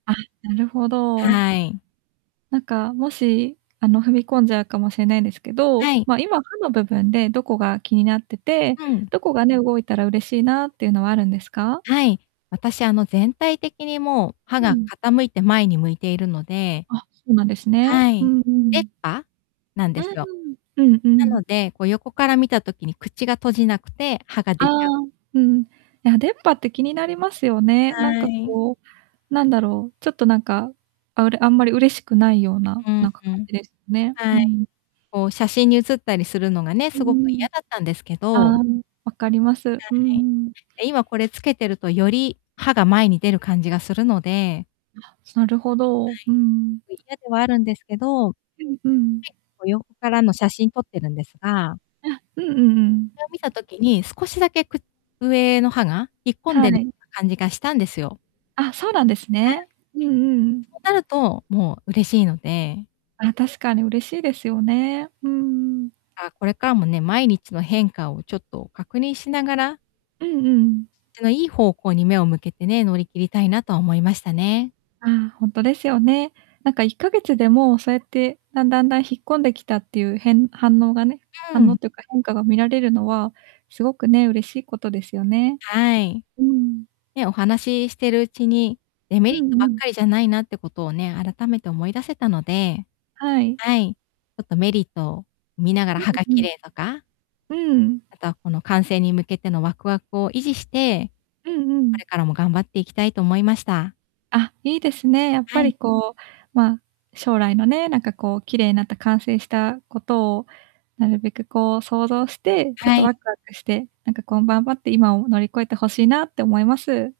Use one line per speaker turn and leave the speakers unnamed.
あ、なるほど。
はい。
なんか、もし、あの、踏み込んじゃうかもしれないんですけど、
はい。
ま、今、歯の部分でどこが気になってて、
うん。
どこがね、動いたら嬉しいなっていうのはあるんですか？
はい。私、あの、全体的に、もう歯
う
が
ん。
傾いて、前に向いているので
あ、そうなんですね。
は
う
い、
んう
出っ
ん。
歯なん
う
で
ー
すよ。
ん、うんう
な
ん。
ので、こう、横から見た時に、口が閉じなくて、歯が出
ああ、
ちゃう。
うん。いや、出っ歯って気になりますよね。なん
は
か
い。
こう、なんだろう、ちょっとなんか、あ、うれあんまり嬉しくないような、
うん、
なんか
ふ
感
ん。
じです、ね。う
はい。
ん。
こう、写真に写ったりするのがね、
う
すごく
んうん。
嫌だったんですけ
あ
ど
あ、わかります、
は
う
い。
んうん。
え、今、これ付けてると、より歯が前に出る感じがするので
あ、なるほど、うんうん。
嫌ではあるんですけど、
うんうん。
こ、横からの写真撮ってるんですが
あ、うんうんう
そ
ん。
れを見た時に、少しだけ、く上の歯が引っ込ん
は
でる
い。
な感じがしたんですよ。
あ、そうなんです
えん。
ね。うんうんう
そ
ん。
うなると、もう嬉しいので
あ、確かに、嬉しいですよね、うんうん。
あ、これからもね、毎日の変化をちょっと確認しながら
うんうんうん。
ちの、いい方向に目を向けてね、乗り切りたいなとは思いましたね。
ああ、ほんとですよね。なんか、1ヶ月でも、そやって、だんだんだん、引っ込んできたっていう、へん反応がね
う
反
ん。
応というか変化が見られるのは、すごくね、嬉しいことですよね。
はい。
うん。
ね、お話してるうちに、デメリ
うん
ットばっ
うん。
かりじゃないなってことをね、改めて思い出せたので、
はい。
はい、ちょっと、メリットを見ながら、
うん、
歯が
ふ
綺
む。
麗とか
うん。
あとは、この完成に向けてのワクワクを維持して、
うんう
こ
ん。
れからも頑張っていきたいと思いました。
あ、いいですね。やっ
は
ぱ
い。
り、こう、ま、将来のね、なんかこう、綺麗になった完成したことをなるべくこう想像して、ちょっ
は
と
い。
ワクワクして、なんか、こん頑張って今を乗り越えてほしいなって思います。